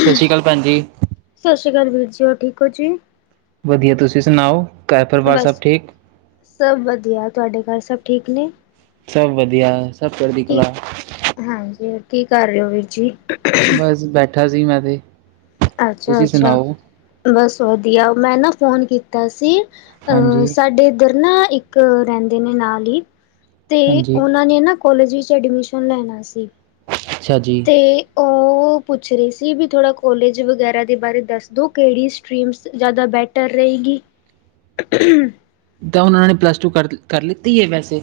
ਸਤਿ ਸ਼੍ਰੀ ਅਕਾਲ ਭੈਣ ਜੀ। ਸਤਿ ਸ੍ਰੀ ਆਕਾਲ ਵੀਰ ਜੀ ਹੋਰ ਠੀਕ ਓ ਜੀ। ਵਧੀਆ ਤੁਸੀਂ ਸੁਣਾਓ। ਘਰ ਪਰਿਵਾਰ ਸਭ ਬਸ ਠੀਕ ਸਭ ਵਧੀਆ ਤੁਹਾਡੇ ਘਰ ਸਭ ਠੀਕ ਨੇ। ਸਭ ਵਧੀਆ ਸਭ ਚੜ੍ਹਦੀ ਕਲਾ। ਠੀਕ ਹਾਂਜੀ ਕੀ ਕਰ ਰਹੇ ਹੋ ਵੀਰ ਜੀ। ਬਸ ਬੈਠ ਬੈਠਾ ਸੀ ਮੈਂ ਤੇ। ਅੱਛਾ! ਤੁਸੀਂ ਅੱਛਾ ਸੁਣਾਓ ਬਸ ਬਸ ਵਧੀਆ ਮੈਂ ਨਾ ਫ਼ੋਨ ਕੀਤਾ ਸੀ। ਅਹ ਹਾਂਜੀ ਸਾਡੇ ਇੱਧਰ। ਨਾ ਇੱਕ ਰਹਿੰਦੇ ਨੇ ਨਾਲ ਹੀ। ਤੇ ਹਾਂਜੀ ਉਹਨਾਂ ਨੇ ਨਾ ਕੋਲਜ ਵਿੱਚ ਵਿੱਚ ਐਡਮਿਸ਼ਨ ਲੈਣਾ ਸੀ। ਅੱਛਾ ਜੀ। ਤੇ ਉਹ ਪੁੱਛ ਰਹੀ ਸੀ ਵੀ ਥੋੜਾ ਕੋਲਜ ਵਗੈਰਾ ਦੇ ਬਾਰੇ ਦੱਸ ਦੋ ਕਿਹੜੀ ਸਟ੍ਰਰੀਮਸ ਜ਼ਿਆਦਾ ਬੈਟਰ ਰਹੇਗੀ। ਤਾਂ ਹੁਣ ਉਹਨਾਂ ਨੇ ਪਲੱਸ ਟੂ ਕਰ ਕਰ ਲਿੱਤੀ ਹੈ ਵੈਸੇ।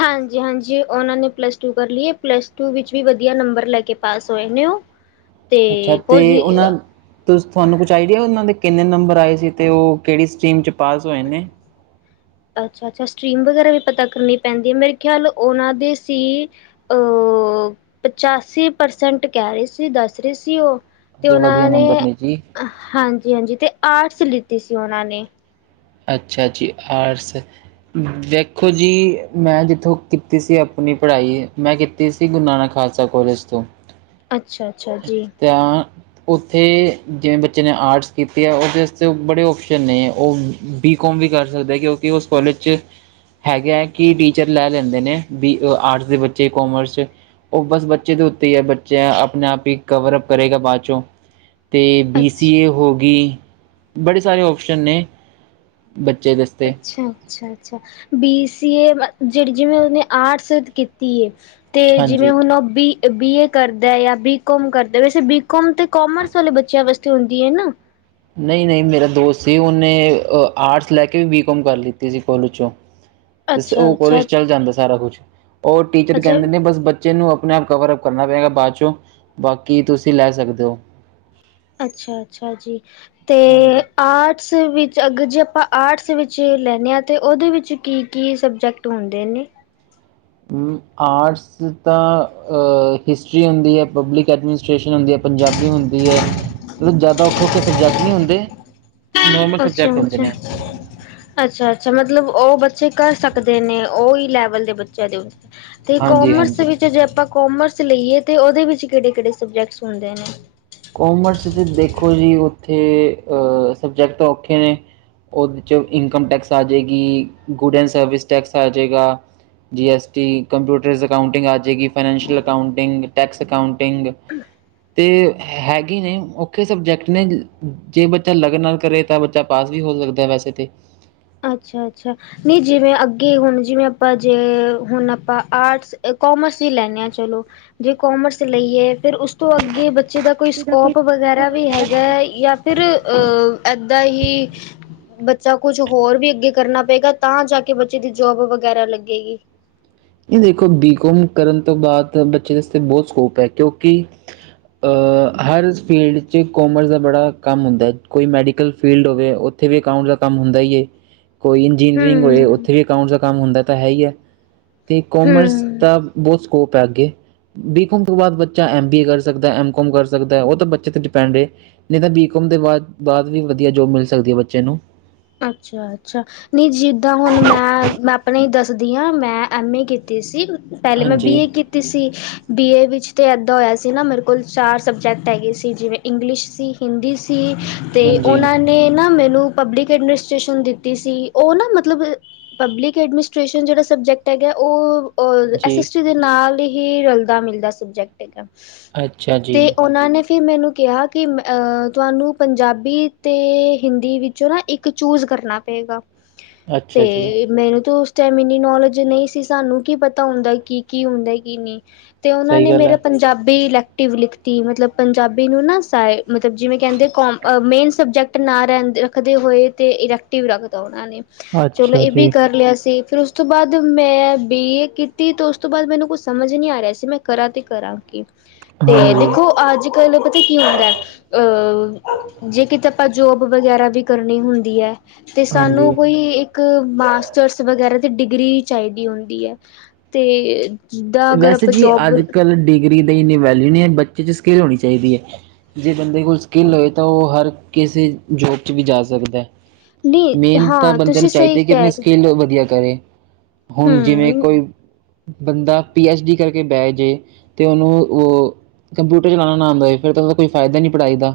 ਹਾਂਜੀ ਹਾਂਜੀ ਉਹਨਾਂ ਨੇ ਪਲੱਸ ਟੂ ਕਰ ਲਈਏ ਪਲੱਸ ਟੂ ਵਿੱਚ ਵੀ ਵਧੀਆ ਨੰਬਰ ਲੈ ਕੇ ਪਾਸ ਹੋਏ ਨੇ ਉਹ ਤੇ ਅੱਛਾ ਤੇ ਪੋਜ਼ੀ ਉਹਨਾਂ ਤੁਹਾਨੂੰ ਕੁਛ ਆਈਡੀਆ ਉਹਨਾਂ ਦੇ ਕਿੰਨੇ ਨੰਬਰ ਆਏ ਸੀ ਤੇ ਉਹ ਕਿਹੜੀ ਸਟਮ ਚ ਪਾਸ ਹੋਏ ਨੇ ਅੱਛਾ ਅੱਛਾ ਸਟਰੀਮ ਵਗੈਰਾ ਵੀ ਪਤਾ ਕਰਨੀ ਪੈਂਦੀ ਹੈ ਮੇਰੇ ਖਿਆਲ ਉਹਨਾਂ ਦੀ ਸੀ ਪਚਾਸੀ ਪਰਸੈਂਟ ਕਹਿ ਰਹੇ ਸੀ ਦੱਸ ਰਹੇ ਸੀ ਉਹ ਤੇ ਵਧੀਆ ਉਹਨਾਂ ਨੇ ਨੰਬਰ ਜੀ ਹਾਂਜੀ ਹਾਂਜੀ ਤੇ ਆਰਟਸ ਲਿੱਤੀ ਸੀ ਉਹਨਾਂ ਨੇ ਅੱਛਾ ਜੀ ਆਰਟਸ ਦੇੇਖੋ ਜੀ ਮੈਂ ਜਿੱਥੋਂ ਕੀਤੀ ਸੀ। ਆਪਣੀ ਪੜ੍ਹਾਈ ਮੈਂ ਕੀਤੀ ਸੀ ਗੁਰੂ ਨਾਨਕ ਖਾਲਸਾ ਕੋਲਜ ਤੋਂ ਅੱਛਾ-ਅੱਛਾ ਜੀ ਤ ਉੱਥੇ ਜਿਵੇਂ ਬੱਚੇ ਨੇ ਆਰਟਸ ਕੀਤੇ ਹੈ। ਉਹਦੇ ਵਾਸਤੇ ਬੜੇ ਓਪਸ਼ਨ ਨੇ ਉਹ ਬੀ ਕੋੌਮ ਵੀ ਕਰ ਸਕਦੇ ਕਿਉਂਕਿ ਉਸ ਕੋਾਲਜ 'ਚ ਹੈਗੇ ਹੈ ਕਿ ਟੀਚਰ ਲੈ ਲੈਂਦੇ ਨੇ ਬੀ ਆਰਟਸ ਦੇ ਬੱਚੇ ਕੋਮਰਸ ਉਹ ਬਸ ਬੱਚੇ ਦੇ ਉੱਤੇ ਹੀ ਹੈ ਬੱਚਾ ਆਪਣੇ ਆਪ ਹੀ ਕਵਰ ਅਪ ਕਰੇਗਾ ਬਾਅਦ ਚੋਂ ਅਤੇ ਬੀ ਸੀ ਅੱਛ ਏ ਹੋ ਗਈ। ਬੜੇ ਸਾਰੇ ਆਪਸ਼ਨ ਨੇ। ਬੱਚੇ ਦੇ ਵਾਸਤੇ ਅੱਛਾ! ਅੱਛਾ! ਅੱਛਾ ਬੀ ਸੀਏ। ਜਿਹੜੀ ਜਿਵੇਂ ਉਹਨੇ ਆਰਟਸ ਕੀਤੀ ਹੈ। ਤੇ ਜਿਵੇਂ ਹਾਂਜੀ ਹੁਣ ਬੀ। ਬੀਏ ਕਰਦਾ ਜਾਂ ਬੀਕਮ ਕਰਦਾ ਵੈਸੇ ਬੀਕਮ ਤੇ ਕੋਮਰਸ ਵਾਲੇ ਬੱਚਿਆਂ ਵਾਸਤੇ ਹੁੰਦੀ ਹੈ ਨਾ ਨਹੀਂ, ਨਹੀਂ ਮੇਰਾ ਦੋਸਤ ਸੀ ਉਹਨੇ ਆਰਟਸ ਲੈ ਕੇ ਵੀ ਬੀ ਕੋਮ ਕਰ ਲਿੱਤੀ ਸੀ ਕੋਲਜ ਚੋਂ ਤੇ ਅੱਛਾ ਉਹ ਅੱਛਾ ਕੋਲਜ ਚੱਲ ਜਾਂਦਾ ਸਾਰਾ ਕੁਛ ਉਹ ਟੀਚਰ ਅੱਛਾ ਕਹਿੰਦੇ ਨੇ ਬਸ ਬੱਚੇ ਨੂੰ ਆਪਣੇ ਆਪ ਕਵਰ ਅਪ ਕਰਨਾ ਪਏਗਾ ਬਾਅਦ ਚੋਂ ਬਾਕੀ ਤੁਸੀਂ ਲੈ ਸਕਦੇ ਹੋ। ਅੱਛਾ! ਅੱਛਾ ਜੀ! ਅਤੇ ਹਾਂਜੀ ਆਰਟਸ। ਵਿੱਚ ਅਗਰ ਜੇ ਆਪਾਂ ਆਰਟਸ ਵਿੱਚ ਲੈਂਦੇ ਹਾਂ ਤੇ ਉਹਦੇ ਵਿੱਚ ਕੀ ਕੀ ਸਬਜੈਕਟ ਹੁੰਦੇ ਨੇ। ਆਟਸ ਤਾਂ ਹਿਸਟਰੀ ਹੁੰਦੀ ਪਬਲਿਕ ਐਡਮ ਹਿੰਦੀ ਹੁੰਦੀ ਹੈ, ਪੰਜਾਬੀ ਹੁੰਦੀ ਹੈ। ਮਤਲਬ ਜਿਆਦਾ। ਨੋਰਮਲ ਅੱਛਾ ਸਬਜੈਕਟ ਹੁੰਦੇ ਅੱਛਾ ਨੇ ਅੱਛਾ ਅੱਛਾ ਮਤਲਬ ਉਹ ਬੱਚੇ। ਬੱਚੇ ਕਰ ਸਕਦੇ ਨੇ ਉਹੀ ਲੈਵਲ ਦੇ ਬੱਚਿਆਂ ਦੇ। ਤੇ ਹਾਂਜੀ ਕੋਮਰਸ ਹਾਂਜੀ ਵਿੱਚ ਜੇ ਆਪਾਂ ਕੋਮਰਸ। ਚ ਲਈਏ ਤੇ ਉਹਦੇ ਵਿੱਚ ਕਿਹੜੇ ਕਿਹੜੇ ਸਬਜੈਕਟਸ ਹੁੰਦੇ ਨੇ? ਕੋਮਰਸ 'ਚ ਦੇਖੋ ਜੀ ਉਹ। ਉੱਥੇ ਸਬਜੈਕਟ ਔਖੇ ਨੇ ਉਹਦੇ 'ਚ ਇਨਕਮ ਟੈਕਸ ਆ ਜਾਵੇਗੀ, ਗੁਡ ਐਂਡ ਸਰਵਿਸ ਟੈਕਸ ਆ ਜਾਵੇਗਾ, G S T computers accounting ਆ ਜਾਵੇਗੀ, ਫਾਈਨੈਂਸ਼ੀਅਲ ਅਕਾਊਂਟਿੰਗ ਟੈਕਸ ਅਕਾਊਂਟਿੰਗ ਤੇ। ਹੈਗੀ ਨਹੀਂ ਔਖੇ ਸਬਜੈਕਟ ਨੇ ਜੇ ਬੱਚਾ ਲਗਨ ਨਾਲ ਕਰੇ ਤਾਂ ਬੱਚਾ ਪਾਸ ਵੀ ਹੋ ਸਕਦਾ ਵੈਸੇ ਤੇ। ਅੱਛਾ ਅੱਛਾ ਨਹੀਂ ਜਿਵੇਂ ਅੱਗੇ ਹੁਣ ਜਿਵੇਂ ਆਪਾਂ ਜੇ ਹੁਣ ਆਪਾਂ ਆਰਟਸ ਕੋਮਰਸ ਹੀ ਲੈਂਦੇ ਹਾਂ ਚਲੋ ਜੇ ਕੋਮਰਸ ਲਈਏ ਫਿਰ ਉਸ ਤੋਂ ਅੱਗੇ। ਬੱਚੇ ਦਾ ਕੋਈ ਸਕੋਪ ਵਗੈਰਾ ਵੀ ਹੈਗਾ ਹੈ ਜਾਂ ਫਿਰ ਅ ਏਦਾਂ ਹੀ। ਬੱਚਾ ਕੁਛ। ਹੋਰ ਵੀ ਅੱਗੇ ਕਰਨਾ ਪਏਗਾ ਤਾਂ ਜਾ ਕੇ ਬੱਚੇ ਦੀ ਜੋਬ ਵਗੈਰਾ ਲੱਗੇਗੀ। ਇਹ ਦੇਖੋ ਬੀਕੌਮ ਕਰਨ ਤੋਂ ਬਾਅਦ ਬੱਚੇ ਵਾਸਤੇ ਬਹੁਤ ਸਕੋਪ ਹੈ ਕਿਉਂਕਿ ਅਹ ਹਰ ਫੀਲਡ ' ਚ ਕੋਮਰਸ ਦਾ ਬੜਾ ਕੰਮ ਹੁੰਦਾ ਹੈ ਕੋਈ ਮੈਡੀਕਲ ਫੀਲਡ ਹੋਵੇ ਉੱਥੇ ਵੀ ਅਕਾਊਂਟ ਦਾ ਕੰਮ ਹੁੰਦਾ ਹੀ ਹੈ। ਕੋਈ ਇੰਜੀਨੀਅਰਿੰਗ ਹੂੰ, ਹੋਏ ਉੱਥੇ ਵੀ ਅਕਾਂਊਟ ਦਾ ਕੰਮ ਹੁੰਦਾ ਹੈ। ਤਾਂ ਹੈ ਹੀ ਹੈ। ਤੇ ਕੋਮਰਸ ਹੂੰ। ਦਾ ਬਹੁਤ। ਸਕੋਪ ਹੈ ਅੱਗੇ ਬੀਕੌਮ ਤੋਂ ਬਾਅਦ ਬੱਚਾ ਐਮ ਬੀ ਏ ਕਰ ਸਕਦਾ ਐਮ ਕੋਮ ਕਰ ਸਕਦਾ ਉਹ ਤਾਂ ਬੱਚੇ ਤੇ ਡਿਪੈਂਡ ਰਹੇ ਨਹੀਂ ਤਾਂ ਬੀਕਮ ਦੇ ਬਾਅਦ ਬਾਅਦ ਵੀ ਵਧੀਆ ਜੋਬ ਮਿਲ ਸਕਦੀ ਹੈ ਬੱਚੇ ਨੂੰ। ਅੱਛਾ ਅੱਛਾ ਨਹੀਂ ਜਿੱਦਾਂ ਹੁਣ ਮੈਂ ਮੈਂ। ਆਪਣੇ ਦੱਸਦੀ ਹਾਂ ਮੈਂ ਐੱਮ ਏ ਕੀਤੀ ਸੀ? ਪਹਿਲੇ ਮੈਂ ਹਾਂਜੀ ਬੀਏ ਕੀਤੀ ਸੀ ਬੀਏ ਵਿੱਚ? ਤੇ ਇੱਦਾਂ ਹੋਇਆ ਸੀ ਨਾ ਮੇਰੇ ਕੋਲ ਚਾਰ ਸਬਜੈਕਟ ਹੈਗੇ ਸੀ ਜਿਵੇਂ ਇੰਗਲਿਸ਼ ਸੀ, ਹਿੰਦੀ ਸੀ। ਸੀ ਤੇ ਹਾਂਜੀ ਉਹਨਾਂ ਨੇ ਮੈਨੂੰ। ਪਬਲਿਕ। ਐਡਮਿਨਿਸਟ੍ਰੇਸ਼ਨ ਦਿੱਤੀ ਸੀ ਉਹ ਨਾ ਮਤਲਬ ਪਬਲਿਕ ਐਡਮਿਨਿਸਟ੍ਰੇਸ਼ਨ ਜਿਹੜਾ ਸਬਜੈਕਟ ਹੈਗਾ ਉਹ। ਉਹ ਐਸ ਜੀ ਐਸ ਟੀ ਦੇ ਨਾਲ ਹੀ। ਹੀ ਰਲਦਾ ਮਿਲਦਾ ਸਬਜੈਕਟ ਹੈਗਾ ਹੈ। ਅੱਛਾ ਜੀ। ਫਿਰ ਮੈਨੂੰ ਕਿਹਾ ਕਿ ਮੈਂ ਤੁਹਾਨੂੰ ਪੰਜਾਬੀ ਅਤੇ ਹਿੰਦੀ ਵਿੱਚੋਂ ਨਾ ਇੱਕ। ਚੂਜ ਕਰਨਾ ਪਏਗਾ? ਅੱਛਾ ਜੀ ਤੇ ਮੈਨੂੰ ਤਾਂ ਉਸ। ਟਾਈਮ ਇੰਨੀ ਨੌਲੇਜ ਨਹੀਂ ਸੀ ਸਾਨੂੰ ਕੀ ਪਤਾ ਹੁੰਦਾ ਕੀ ਕੀ ਹੁੰਦਾ ਕੀ ਨਹੀਂ? ਤੇ ਉਹਨਾਂ ਸਹੀ ਨੇ ਗੱਲ ਮੇਰਾ ਹੈ ਪੰਜਾਬੀ। ਅਲੈਕਟਵ ਲਿਖਤੀ ਮਤਲਬ ਪੰਜਾਬੀ ਨੂੰ ਨਾ ਸ ਮਤਲਬ ਜਿਵੇਂ ਕਹਿੰਦੇ ਕੋਮ ਮੇਨ ਸਬਜੈਕਟ ਨਾ ਰਹਿੰਦੇ ਰੱਖਦੇ ਹੋਏ। ਤੇ ਇਰੈਕਟਿਵ ਰੱਖ ਦੋ। ਉਹ ਨੇ ਚਲੋ ਅੱਛਾ ਇਹ ਵੀ ਜੀ ਕਰ ਲਿਆ ਸੀ? ਫਿਰ ਉਸ ਤੋਂ ਬਾਅਦ ਮੈਂ ਬੀਏ ਕੀਤੀ ਅਤੇ ਉਸ ਤੋਂ ਬਾਅਦ ਮੈਨੂੰ ਕੁਛ ਸਮਝ ਨਹੀਂ ਆ ਰਿਹਾ ਸੀ ਮੈਂ ਕਰਾਂ ਤਾਂ ਕਰਾਂ ਕੀ ਤੇ ਹਾਂਜੀ ਦੇਖੋ ਅੱਜ ਕੱਲ ਪਤਾ ਕੀ ਹੁੰਦਾ ਅਹ ਜੇ ਕਿਤੇ ਆਪਾਂ ਜੋਬ ਵਗੈਰਾ ਵੀ ਕਰਨੀ ਹੁੰਦੀ ਦੀ ਹੈ। ਤੇ ਸਾਨੂੰ ਹਾਂਜੀ ਕੋਈ ਇੱਕ ਮਾਸਟਰਸ ਵਗੈਰਾ ਡਿਗਰੀ ਚਾਹੀਦੀ ਹੁੰਦੀ ਹੈ ਤੇ ਜਿੱਦਾਂ ਅਗਰ ਵੈਸੇ ਆਪਾਂ ਜੀ ਜੋਬ ਅੱਜ ਕੱਲ ਡਿਗਰੀ ਦਾ ਹੀ ਨਹੀਂ ਵੈਸੇ ਬੱਚੇ ਚ ਸਕਿੱਲ ਹੋਣੀ ਚਾਹੀਦੀ ਹੈ ਜੇ ਬੰਦੇ ਕੋਲ ਸਕਿੱਲ ਹੋਏ ਤਾਂ ਉਹ ਹਰ ਕਿਸੇ ਜੋਬ 'ਚ ਵੀ ਜਾ ਸਕਦਾ ਨਹੀਂ ਮੇਨ ਤਾਂ ਹਾਂ ਬੰਦਿਆਂ ਤੁਸੀਂ ਨੂੰ ਸਹੀ ਚਾਹੀਦੀ ਹੈ। ਕਿ ਆਪਣੀ ਕਹਿ ਰਹੇ ਸਕਿੱਲ ਵਧੀਆ ਕਰੇ ਹੁਣ ਜਿਵੇਂ ਹਮ ਕੋਈ ਬੰਦਾ ਪੀ ਐਚ ਡੀ ਕਰਕੇ ਬਹਿ ਜਏ ਤੇ ਉਹਨੂੰ ਉਹ ਕੰਪਿਊਟਰ ਚਲਾਉਣਾ ਆਉਦਾ ਹੋਏ ਫਿਰ ਤਾਂ ਉਹਦਾ ਕੋਈ ਫਾਇਦਾ ਹੀ ਨਹੀਂ ਪੜ੍ਹਾਈ ਦਾ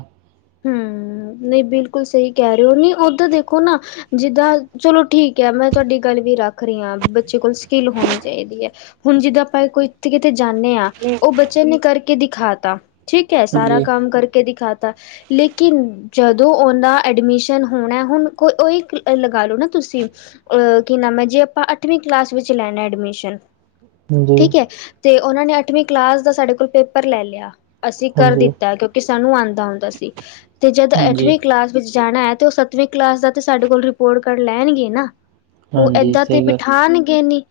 ਹਮ ਨਹੀਂ ਬਿਲਕੁਲ ਸਹੀ ਕਹਿ ਰਹੇ ਹੋ ਨਹੀਂ ਓਦਾਂ ਦੇਖੋ ਨਾ ਜਿੱਦਾਂ ਚਲੋ ਠੀਕ ਹੈ ਮੈਂ ਤੁਹਾਡੀ ਗੱਲ ਵੀ ਰੱਖ ਰਹੀ ਹਾਂ ਬੱਚੇ ਕੋਲ ਸਕਿੱਲ ਹੋਣੀ ਚਾਹੀਦੀ ਹੈ ਹੁਣ ਜਿੱਦਾਂ ਆਪਾਂ ਕੋਈ ਕਿਤੇ ਜਾਂਦੇ ਹਾਂ ਉਹ ਬਚਨ ਨੇ ਕਰਕੇ ਦਿਖਾ ਤਾ ਠੀਕ ਏ ਸਾਰਾ ਹਾਂਜੀ ਕੰਮ ਕਰਕੇ ਦਿਖਾ ਤਾਂ ਲੇਕਿਨ ਜਦੋਂ ਉਹਦਾ ਐਡਮਿਸ਼ਨ ਹੋਣਾ ਹੁਣ ਕੋ ਉ ਓਹੀ ਲਗਾ ਲੋ ਨਾ ਤੁਸੀਂ ਅਹ ਕੀ ਨਾਮ ਹੈ ਜੇ ਆਪਾਂ ਅੱਠਵੀਂ ਕਲਾਸ ਵਿੱਚ ਲੈਣਾ ਐਡਮਿਸ਼ਨ ਹਾਂਜੀ ਠੀਕ ਹੈ। ਤੇ ਉਹਨਾਂ ਨੇ ਅੱਠਵੀਂ ਕਲਾਸ ਦਾ ਸਾਡੇ ਕੋਲ ਪੇਪਰ ਲੈ ਲਿਆ ਅਸੀਂ ਕਰ ਹਾਂਜੀ ਦਿੱਤਾ ਕਿਉਂਕਿ ਸਾਨੂੰ ਆਉਂਦਾ ਹੁੰਂਦਾ ਸੀ ਤੇ ਜਦ ਹਾਂਜੀ ਅੱਠਵੀਂ ਕਲਾਸ ਵਿੱਚ ਜਾਣਾ ਹੈ ਤੇ ਉਹ ਸੱਤਵੇਂ ਕਲਾਸ ਦਾ ਤੇ ਸਾਡੇ ਕੋਲ ਰਿਪੋਰਟ ਕਾਰਡ ਲੈਣਗੇ ਨਾ ਉਹ ਹਾਂਜੀ ਏਦਾਂ ਤੇ ਸਹੀ ਗੱਲ ਬਿਠਾਉਣਗੇ ਨੀ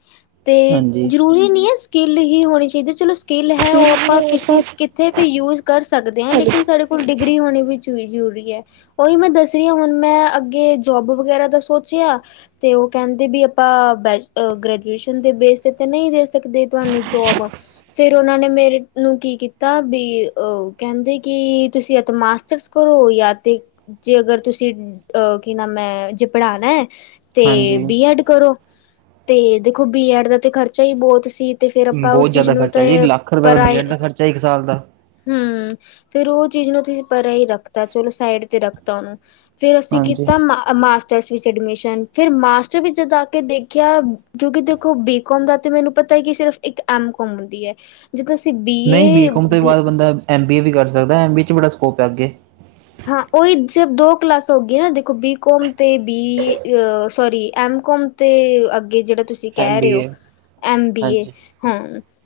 ਅਤੇ ਹਾਂਜੀ ਜ਼ਰੂਰੀ ਨਹੀਂ ਹੈ। ਸਕਿੱਲ ਹੀ ਹੋਣੀ ਚਾਹੀਦੀ ਚਲੋ ਸਕਿੱਲ ਹੈ ਉਹ ਆਪਾਂ ਕਿਸੇ ਕਿੱਥਤੇ ਵੀ ਯੂਜ ਕਰ ਸਕਦੇ ਹਾਂ ਤਾਂ ਲੇਕਿਨ ਸਾਡੇ ਕੋਲ ਡਿੱ ਹੋਣੀ ਵੀ ਜਰੂਰੀ ਹੈ ਉਹੀ ਮੈਂ ਦੱਸ ਰਹੀ ਹਾਂ ਹੁਣ ਮੈਂ ਅੱਗੇ ਜੋਬ ਵਗੈਰਾ ਦਾ ਸੋਚਿਆ ਤੇ ਉਹ ਕਹਿੰਦੇ ਵੀ ਆਪਾਂ ਬ ਗ੍ਰੈਜੂਏਸ਼ਨ ਦੇ ਬੇਸ ਤੇ ਨਹੀਂ ਦੇ ਸਕਦੇ ਤੁਹਾਨੂੰ ਜੋਬ ਫੇਿਰ ਉਹਨਾਂ ਨੇ ਮੇਰੇ ਨੂੰ ਕੀ ਕੀਤਾ ਵੀ ਕਹਿੰਦੇ ਕਿ ਤੁਸੀਂ ਤਾਂ ਮਾਸਟਰਸ ਕਰੋ ਜਾਂ ਤੇ, ਜੇ ਅਗਰ ਤੁਸੀਂ ਅ ਕੀ ਨਾਮ ਹੈ ਜੇ ਪੜ੍ਹਾਉਣਾ ਐ ਤੇ ਹਾਂਜੀ ਬੀ ਐਡ ਕਰੋ ਤੇ ਦੇਖੋ ਬੀ ਐਡ ਦਾ ਤੇ ਖ਼ਰਚਾ ਹੀ ਬਹੁਤ ਸੀ। ਤੇ ਫੇਰ ਆਪਾਂ ਉਸ ਬਹੁਤ ਚੀਜ਼ ਜ਼ਿਆਦਾ ਨੂੰ ਤਾਂ ਖਰਚਾ ਜੀ ਲੱਖ ਰੁਪਏ ਦਾ ਪਰਾਏ ਬਜਟ ਦਾ ਖਰਚਾ ਇੱਕ ਸਾਲ ਦਾ। ਫਿਰ ਉਹ ਚੀਜ਼ ਨੂੰ ਤੁਸੀ ਪਰਾ ਹੀ ਰੱਖਤਾ ਚਲੋ ਸਾਈਡ ਤੇ ਰੱਖਤਾ ਉਹਨੂੰ ਫਿਰ ਅਸੀਂ ਹਾਂਜੀ। ਕੀਤਾ ਮਾਸਟਰ ਵਿਚ ਐਡਮਿਸ਼ਨ ਫਿਰ ਮਾਸਟਰ ਵਿੱਚ ਜਾ ਕੇ ਦੇਖਿਆ ਜੋਕਿ ਦੇਖੋ ਬੀਕੋਮ ਦਾ ਤੇ ਮੈਨੂੰ ਪਤਾ ਹੈ ਕਿ ਸਿਰਫ ਇੱਕ ਐਮ ਕਾੱਮ ਹੁੰਦੀ ਹੈ। ਜਦੋਂ ਅਸੀਂ ਨਹੀਂ ਬੀਏ ਬੀਕੌਮ ਤੋਂ ਬਾਅਦ ਬੰਦਾ ਐਮ ਬੀ ਏ ਵੀ ਕਰ ਸਕਦਾ ਏ, ਐਮ ਬੀ ਏ ਚ ਵੀ ਬੜਾ ਸਕੋਪ ਹੈ ਅੱਗੇ। ਹਾਂ ਉਹੀ ਜੋ ਦੋ ਕਲਾਸ ਹੋ ਗਈ ਨਾ, ਦੇਖੋ ਬੀਕੌਮ ਤੇ ਬੀ ਅ ਸੋਰੀ ਐਮ ਕੌਮ ਤੇ ਅੱਗੇ ਜਿਹੜਾ ਤੁਸੀਂ ਐਮ ਕਹਿ ਬੀ ਰਹੇ ਹੋ ਏ ਐਮ ਬੀ ਏ, ਹਾਂਜੀ, ਹਾਂ।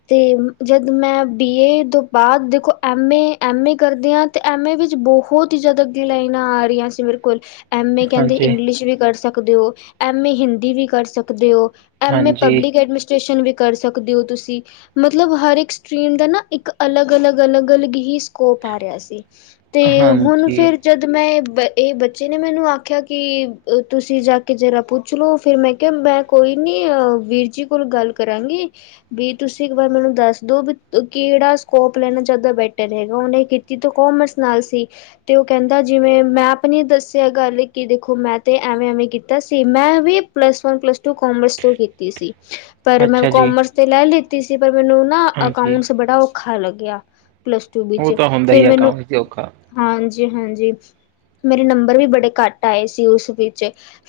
ਤੇ ਜਦ ਮੈਂ ਬੀ ਏ ਤੋਂ ਬਾਅਦ ਦੇਖੋ ਐੱਮ ਏ, ਐੱਮ ਏ ਕਰਦੀ ਹਾਂ ਤੇ ਐੱਮ ਏ ਵਿੱਚ ਬਹੁਤ ਬਹੁਤ ਹੀ ਜਿਆਦਾ ਅਗੇ ਲਾਈਨਾਂ ਆ ਰਹੀਆਂ ਸੀ ਮੇਰੇ ਕੋਲ ਐੱਮ ਏ ਕਹਿੰਦੇ ਹਾਂਜੀ, ਇੰਗਲਿਸ਼ ਵੀ ਕਰ ਸਕ ਸਕਦੇ ਹੋ, ਐਮ ਏ ਹਿੰਦੀ ਵੀ ਕਰ ਸਕਦੇ ਹੋ। ਐਮ ਏ ਹਾਂਜੀ, ਪਬਲਿਕ ਐਡਮਿਨਿਸਟ੍ਰੇਸ਼ਨ ਵੀ ਕਰ ਸਕਦੇ ਹੋ ਤੁਸੀਂ ਮਤਲਬ ਹਰ ਇਕ ਸਟਰੀਮ ਦਾ ਨਾ ਇੱਕ ਅਲੱਗ- ਅਲੱਗ- ਅਲੱਗ- ਅਲੱਗ ਹੀ ਸਕੋਪ ਆ ਰਿਹਾ ਸੀ, ਤੇ ਹਾਂਜੀ। ਫਿਰ ਜਦ ਮੈਂ ਏ ਬ ਇਹ ਬੱਚੇ ਨੇ ਮੈਨੂੰ ਆਖਿਆ ਕਿ ਤੁਸੀਂ ਜਾ ਕੇ ਜਰਾ ਪੁੱਛ ਲੋ ਫਿਰ ਮੈਂ ਕਿਹਾ ਮੈਂ ਕੋਈ ਨੀ ਵੀਰ ਜੀ ਕੋਲ ਗੱਲ ਕਰਾਂਗੀ ਵੀ ਤੁਸੀਂ ਇੱਕ ਵਾਰ ਮੈਨੂੰ ਦੱਸ ਦੋ ਵੀ ਕਿਹੜਾ ਸਕੋਪ ਲੈਣਾ ਜ਼ਿਆਦਾ ਬੈਟਰ ਹੈਗਾ, ਉਹਨੇ ਕੀਤੀ ਤਾਂ ਕੋਮੱਰਸ ਨਾਲ ਸੀ। ਤੇ ਉਹ ਕਹਿੰਦਾ ਜਿਵੇਂ ਮੈਂ ਅਪਣੀ ਦੱਸਿਆ ਗੱਲ ਕਿ ਦੇਖੋ ਮੈਂ ਤੇ ਐਵੇਂ ਐਵੇਂ ਕੀਤਾ ਸੀ ਮੈਂ ਵੀ plus one, plus two commerce ਤੋਂ ਕੀਤੀ ਸੀ। ਪਰ ਮੈਂ ਅੱਛਾ ਜੀ, ਕੋਮਸ ਤੇ ਲੈ ਤੀ ਸੀ ਪਰ ਮੈਨੂੰ ਨਾ ਹਾਂਜੀ ਅਕਾਊਂਟਸ ਬੜਾ ਹੈ ਲੱਗਿਆ ਪਲੱਸ ਟੂ ਉਹ ਵਿੱਚ, ਤਾਂ ਹੁੰਦਾ ਫਿਰ ਹੀ ਮੈਨੂੰ ਅਕਾਊਂਟਸ ਤੇ ਔਖਾ। ਜੀ ਹਾਂਜੀ ਹਾਂਜੀ, ਮੇਰੇ ਨੰਬਰ ਵੀ ਬੜੇ ਘੱਟ ਆਏ ਸੀ ਉਸ ਵਿੱਚ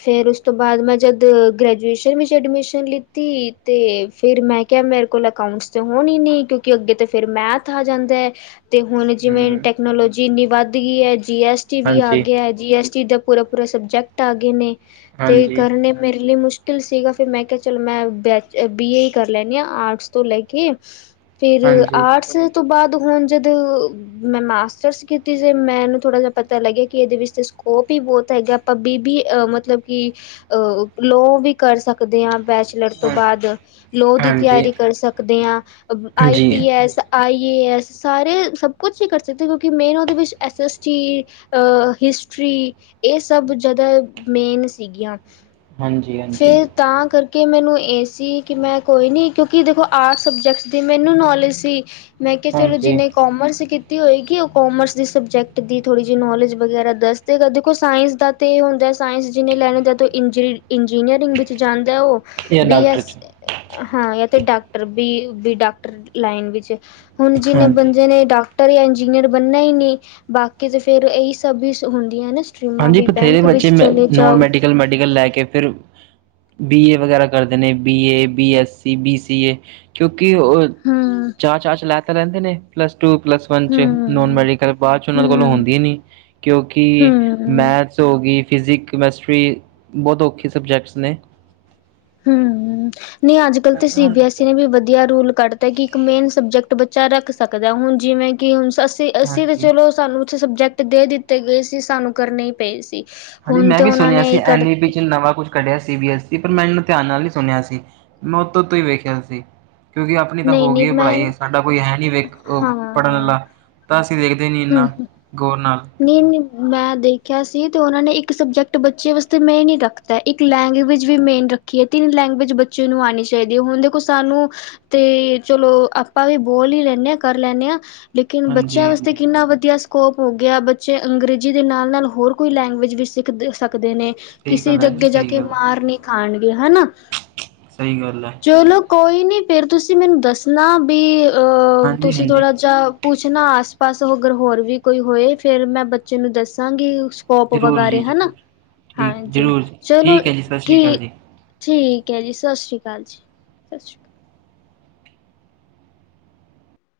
ਫਿਰ ਉਸ ਤੋਂ ਬਾਅਦ ਮੈਂ ਜਦ ਗ੍ਰੈਜੂਏਸ਼ਨ ਵਿੱਚ ਐਡਮਿਸ਼ਨ ਲਿੱਤੀ ਤੇ ਫਿਰ ਮੈਂ ਕਿਹਾ ਮੇਰੇ ਕੋਲ ਅਕਾਊਂਟਸ ਤਾਂ ਹੋਣੀ ਨੀ, ਕਿਉਂਕਿ ਅੱਗੇ ਤੇ ਫਿਰ ਮੈਥ ਆ ਜਾਂਦਾ ਏ। ਤੇ ਹੁਣ ਜਿਵੇਂ ਹੂੰ, ਟੈਕਨੋਲੋਜੀ ਏਨੀ ਵੱਧ ਗਈ ਹੈ ਜੀ ਐੱਸ ਟੀ ਵੀ ਆ ਹਾਂਜੀ, ਗਿਆ, ਜੀ ਐੱਸ ਟੀ ਦ ਪੂਰਾ ਪੂਰਾ ਸਬਜੈਕਟ ਆ ਗਏ ਨੇ। ਤੇ ਹਾਂਜੀ, ਕਰਨੇ ਮੇਰੇ ਲਈ ਮੁਸ਼ਕਿਲ ਕਲ ਸੀਗਾ, ਫਿਰ ਮੈਂ ਕਿਹਾ ਚਲੋ ਮੈਂ ਬੈਚ ਬੀ ਏ ਕਰ ਲੈਣੀ ਹਾਂ ਆਰਟਸ ਤੋਂ ਲੈ ਕੇ ਫਿਰ ਹਾਂਜੀ। ਆਰਟਸ ਤੋਂ ਬਾਅਦ ਹੁਨ ਜਦੋਂ ਮੈਂ ਮਾਸਟਰਸ। ਮੈਨੂੰ ਥੋੜ੍ਹਾ ਜਿਹਾ ਪਤਾ ਲੱਗਿਆ ਕਿ ਇਹਦੇ ਵਿੱਚ ਸਕੋਪ ਹੀ ਬਹੋਤ ਹੈਗਾ ਆਪਾਂ ਬੀਬੀ ਅ ਮਤਲਬ ਕਿ ਅਹ ਲੋ ਵੀ ਕਰ ਸਕਦੇ ਹਾਂ। ਬੈਚਲਰ ਤੋਂ ਹਾਂ, ਬਾਅਦ ਲੋਅ ਦੀ ਹਾਂਜੀ, ਤਿਆਰੀ ਕਰ ਸਕਦੇ ਹਾਂ ਆਈ ਜੀ। P S I. ਯਸੈ ਸਾਰੇ ਸਭ ਕੁਛ ਹੀ ਕਰ ਸਕਦੇ ਕਿਉਂਕਿ ਮੇਨ ਉਹਦੇ ਵਿੱਚ ਐੱਸ ਐੱਸ ਟੀ ਹਿਸਟਰੀ ਇਹ ਸਭ ਜ਼ਿਆਦਾ ਮੇਨ ਸੀ ਗੀਆਂ ਹਾਂਜੀ ਹਾਂਜੀ। ਕਿ ਮੈਨੂੰ ਇਹ ਸੀ ਕਿ ਮੈਂ ਕੋਈ ਨੀ ਕਿਉਕਿ ਦੇਖੋ ਆਰਟਸ ਸਬਜੈਕਟਸ ਦੀ ਮੈਨੂੰ ਨੌਲੇਜ ਸੀ। ਮੈਂ ਕਿਹਾ ਫੇਰ ਹਾਂਜੀ ਜਿਹਨੇ ਕੋਮਰਸ। ਹੋਏਗੀ ਉਹ ਕੋਮਰਸ। ਸਬਜੈਕਟ ਦੀ ਥੋੜ੍ਹੀ ਜੀਹ ਨੌਲੇਜ ਵਗੈਰਾ ਦੱਸਦੇਗਾ ਦੇਖੋ ਸਾਇੰਸ ਦਾ ਤਾਂ ਇਹ ਹੁੰਦਾ ਸਾਇੰਸ ਜਿਹਨੇ ਲੈਨੈ ਦਾ ਤਾਂ ਇੰਜੀ ਇੰਜੀਨੀਅਰਿੰਗ ਵਿੱਚ ਜਾਂਦਾ ਉਹ ਜਾਂ ਬੀ ਡਾਕਟਰ 'ਚ ਐਸ ਹਾਂ ਤੇ ਡਾਕਟਰ ਵੀ ਡਾਕਟਰ ਲਾਈਨ ਵਿਚ ਹੁਨ ਜਿੰਨੇ ਹਾਂਜੀ। ਬੰਦੇ ਨੇ ਡਾਕ ਟਰ ਯਾ ਇੰਜਨੀਆਰ ਬਨਾ ਹੀ ਨਹੀਂ। ਬਾਕੀ ਤੇ ਫੇਰ ਇਹੀ ਸਭ ਵੀ ਹੁੰਦੀਆਂ ਨਾ। ਸਟਰੀਮਾਂ ਹਾਂਜੀ ਵੀ ਬਥੇਰੇ ਬੈਂਕ ਵਿੱਚ ਬੱਚੇ ਮੈ ਚਲੇ ਨੋਨ ਜਾਓ ਮੈਡੀਕਲ ਮੈਡੀਕਲ ਲੈ ਕੇ ਫਿਰ ਬੀ ਏ ਵਗੈਰਾ ਕਰਦੇ ਨੇ B A B S C B C A ਕਿਉਂਕਿ ਉਹ ਹੂੰ ਚਾਅ ਚਾਅ ਚ ਲੈ ਤਾਂ ਲੈਹੈੰਦੇ ਨੇ ਪਲੱਸ ਟੂ ਪਲੱਸ ਵਨ ਚ ਨੋਨ ਹੂੰ, ਮੈਡੀਕਲ ਬਾਅਦ ਚ ਉਹਨਾਂ ਦੇ ਕੋਲੋਂ ਹੂੰ, ਹੁੰਦੀ ਨੀ ਕਿਉਂਕਿ। ਹੂੰ, ਹੋ ਗਈ ਫਿਸਕ ਕਮੈਸ਼ਟਰੀ ਬਹੋਤ ਔਖੇ ਸਬਜੈਕਟਸ ਨੇ। ਹਮ। ਨਹੀਂ ਅੱਜ ਕੱਲ੍ਹ ਤੇ ਹਾਂਜੀ ਸੀਬੀਐੱਸਈ ਨੇ ਵੀ ਵਧੀਆ ਰੂਲ। ਕੱਢਤਾ ਕਿ ਇੱਕ ਮੇਨ ਸਬਜੈਕਟ ਬੱਚਾ ਰੱਖ ਸਕਦੈ ਹੁਨ ਜਿਵੇਂ ਕਿ ਹੁਨ ਅੱਸੀ ਅੱਸੀ ਤੇ ਹਾਂਜੀ ਚਲੋ ਸਾਨੂੰ ਛ ਸਬਜੈਕਟ ਦੇ ਦਿੱਤੇ ਗਏ ਸੀ ਸਾਨੂੰ ਕਰਨੇ ਹੀ ਪਏ ਸੀ। ਹਾਂਜੀ ਹੁਣ ਮੈਂ ਤੇ ਵੀ ਉਹਨਾਂ ਸੁਨਿਆ ਨੇ ਸੀ ਇਹ ਕੱਢ ਐਨ ਈ ਪੀ ਚ ਨਵਾਂ ਕੁਛ। ਕਢਿਆ ਸੀ ਬੀ ਐ ਸੀ ਪਰ ਮੈਂ ਇਹਨੂੰ ਧਿਆਨ ਨਾਲ ਹੀ ਸੁਨਿਆ ਸੀ ਮੈਂ ਉਤੋਂ ਉਤੋਂ ਹੀ ਵੇਖਿਆ ਸੀ। ਕਿਉਂਕਿ ਆਪਨੀ ਤਾਂ ਨਹੀਂ ਹੋ ਨਹੀਂ ਗਈ ਹੈ ਮੈਂ ਪੜ੍ਹਾਈ ਸਾਡਾ ਕੋਈ ਹੈ ਨਹੀਂ। ਵੇਖ ਹਾਂ ਪੜ੍ਹਨ ਵਾਲਾ ਤਾਂ ਅਸੀਂ ਦੇਖ [unintelligible] ਨੀ-ਨੀ ਮੈਂ ਦੇਖਿਆ ਸੀ ਤੇ ਉਹਨਾਂ ਨੇ। ਇੱਕ ਸਬਜੈਕਟ ਬੱਚੇ ਵਾਸਤੇ ਮੇਨ ਨੀ ਰੱਖਦਾ ਇੱਕ ਲੈਂਗੁਏਜ ਵੀ ਮੇਨ ਰੱਖੀ ਏ ਤਿੰਨ ਲੈਂਗੁਏਜ ਬੱਚੇ ਨੂੰ ਆਨੀ ਚਾਹੀਦੀ ਹੈ ਹੁਣ ਦੇਖੋ ਸਾਨੂੰ ਤੇ ਚਲੋ ਆਪਾਂ ਵੀ ਬੋਲ ਹੀ ਲੈਂਦੇ ਹਾਂ ਕਰ ਲੈਦੇ ਹਾਂ। ਲੇਕਿਨ ਬੱਚਿਆਂ ਹਾਂਜੀ ਵਾਸਤੇ ਹਾਂਜੀ ਕਿੰਨਾ ਵਧੀਆ ਸ ਕੋਪ ਹੁੰ ਗਿਆ ਬੱਚੇ ਅੰਗਰੇਜ਼ੀ ਦੇ ਨਾਲ-ਨਾਲ ਹੋਰ ਕੋਈ ਲੈਂਗੁਏਜ ਵੀ ਸਿੱਖ ਸਕ। ਸਕਦੇ ਨੇ ਸਹੀ ਕਿਸੇ ਗੱਲ ਹੈ ਦੇ ਜੀ ਅੱਗੇ ਜਾ ਸਹੀ ਕੇ ਗੱਲ ਹੈ ਮਾਰ ਨੀ। [unintelligible] ਕਿਹਾ ਨਾ ਸਹੀ ਗੱਲ ਹੈ [unintelligible] ਚਲੋ ਕੋਈ ਨੀ ਫਿਰ ਤੁਸੀਂ ਮੈਨੂੰ ਦੱਸਣਾ ਬੀ ਅਹ ਹਾਂਜੀ ਤੁਸੀਂ ਹਾਂਜੀ ਥੋੜਾ ਜਿਹਾ ਪੁ ਪੁੱਛ ਨਾ ਆਸ ਪਾਸ ਅਗਰ ਹੋਰ ਵੀ ਕੋਈ ਹੋਏ ਫਿਰ ਮੈਂ ਬੱਚੇ ਨੂੰ ਦੱਸਾਂਗੀ ਸੋਪ ਜ਼ਰੂਰ ਵਗਾਰੇ ਜੀ ਹਨਾ ਜ਼ਰੂਰ ਠੀਕ ਹਾਂਜੀ ਜ਼ਰੂਰ ਜੀ ਚਲੋ ਠੀਕ ਹੈ ਜੀ ਸਤਿ ਸ਼੍ਰੀ ਠੀ-ਠੀ ਅਕਾਲ ਜੀ ਠੀਕ ਐ ਜੀ ਸਤਿ ਸ਼੍ਰੀ ਅਕਾਲ ਜੀ ਸਤਿ ਸ਼੍ਰੀ ਅਕਾਲ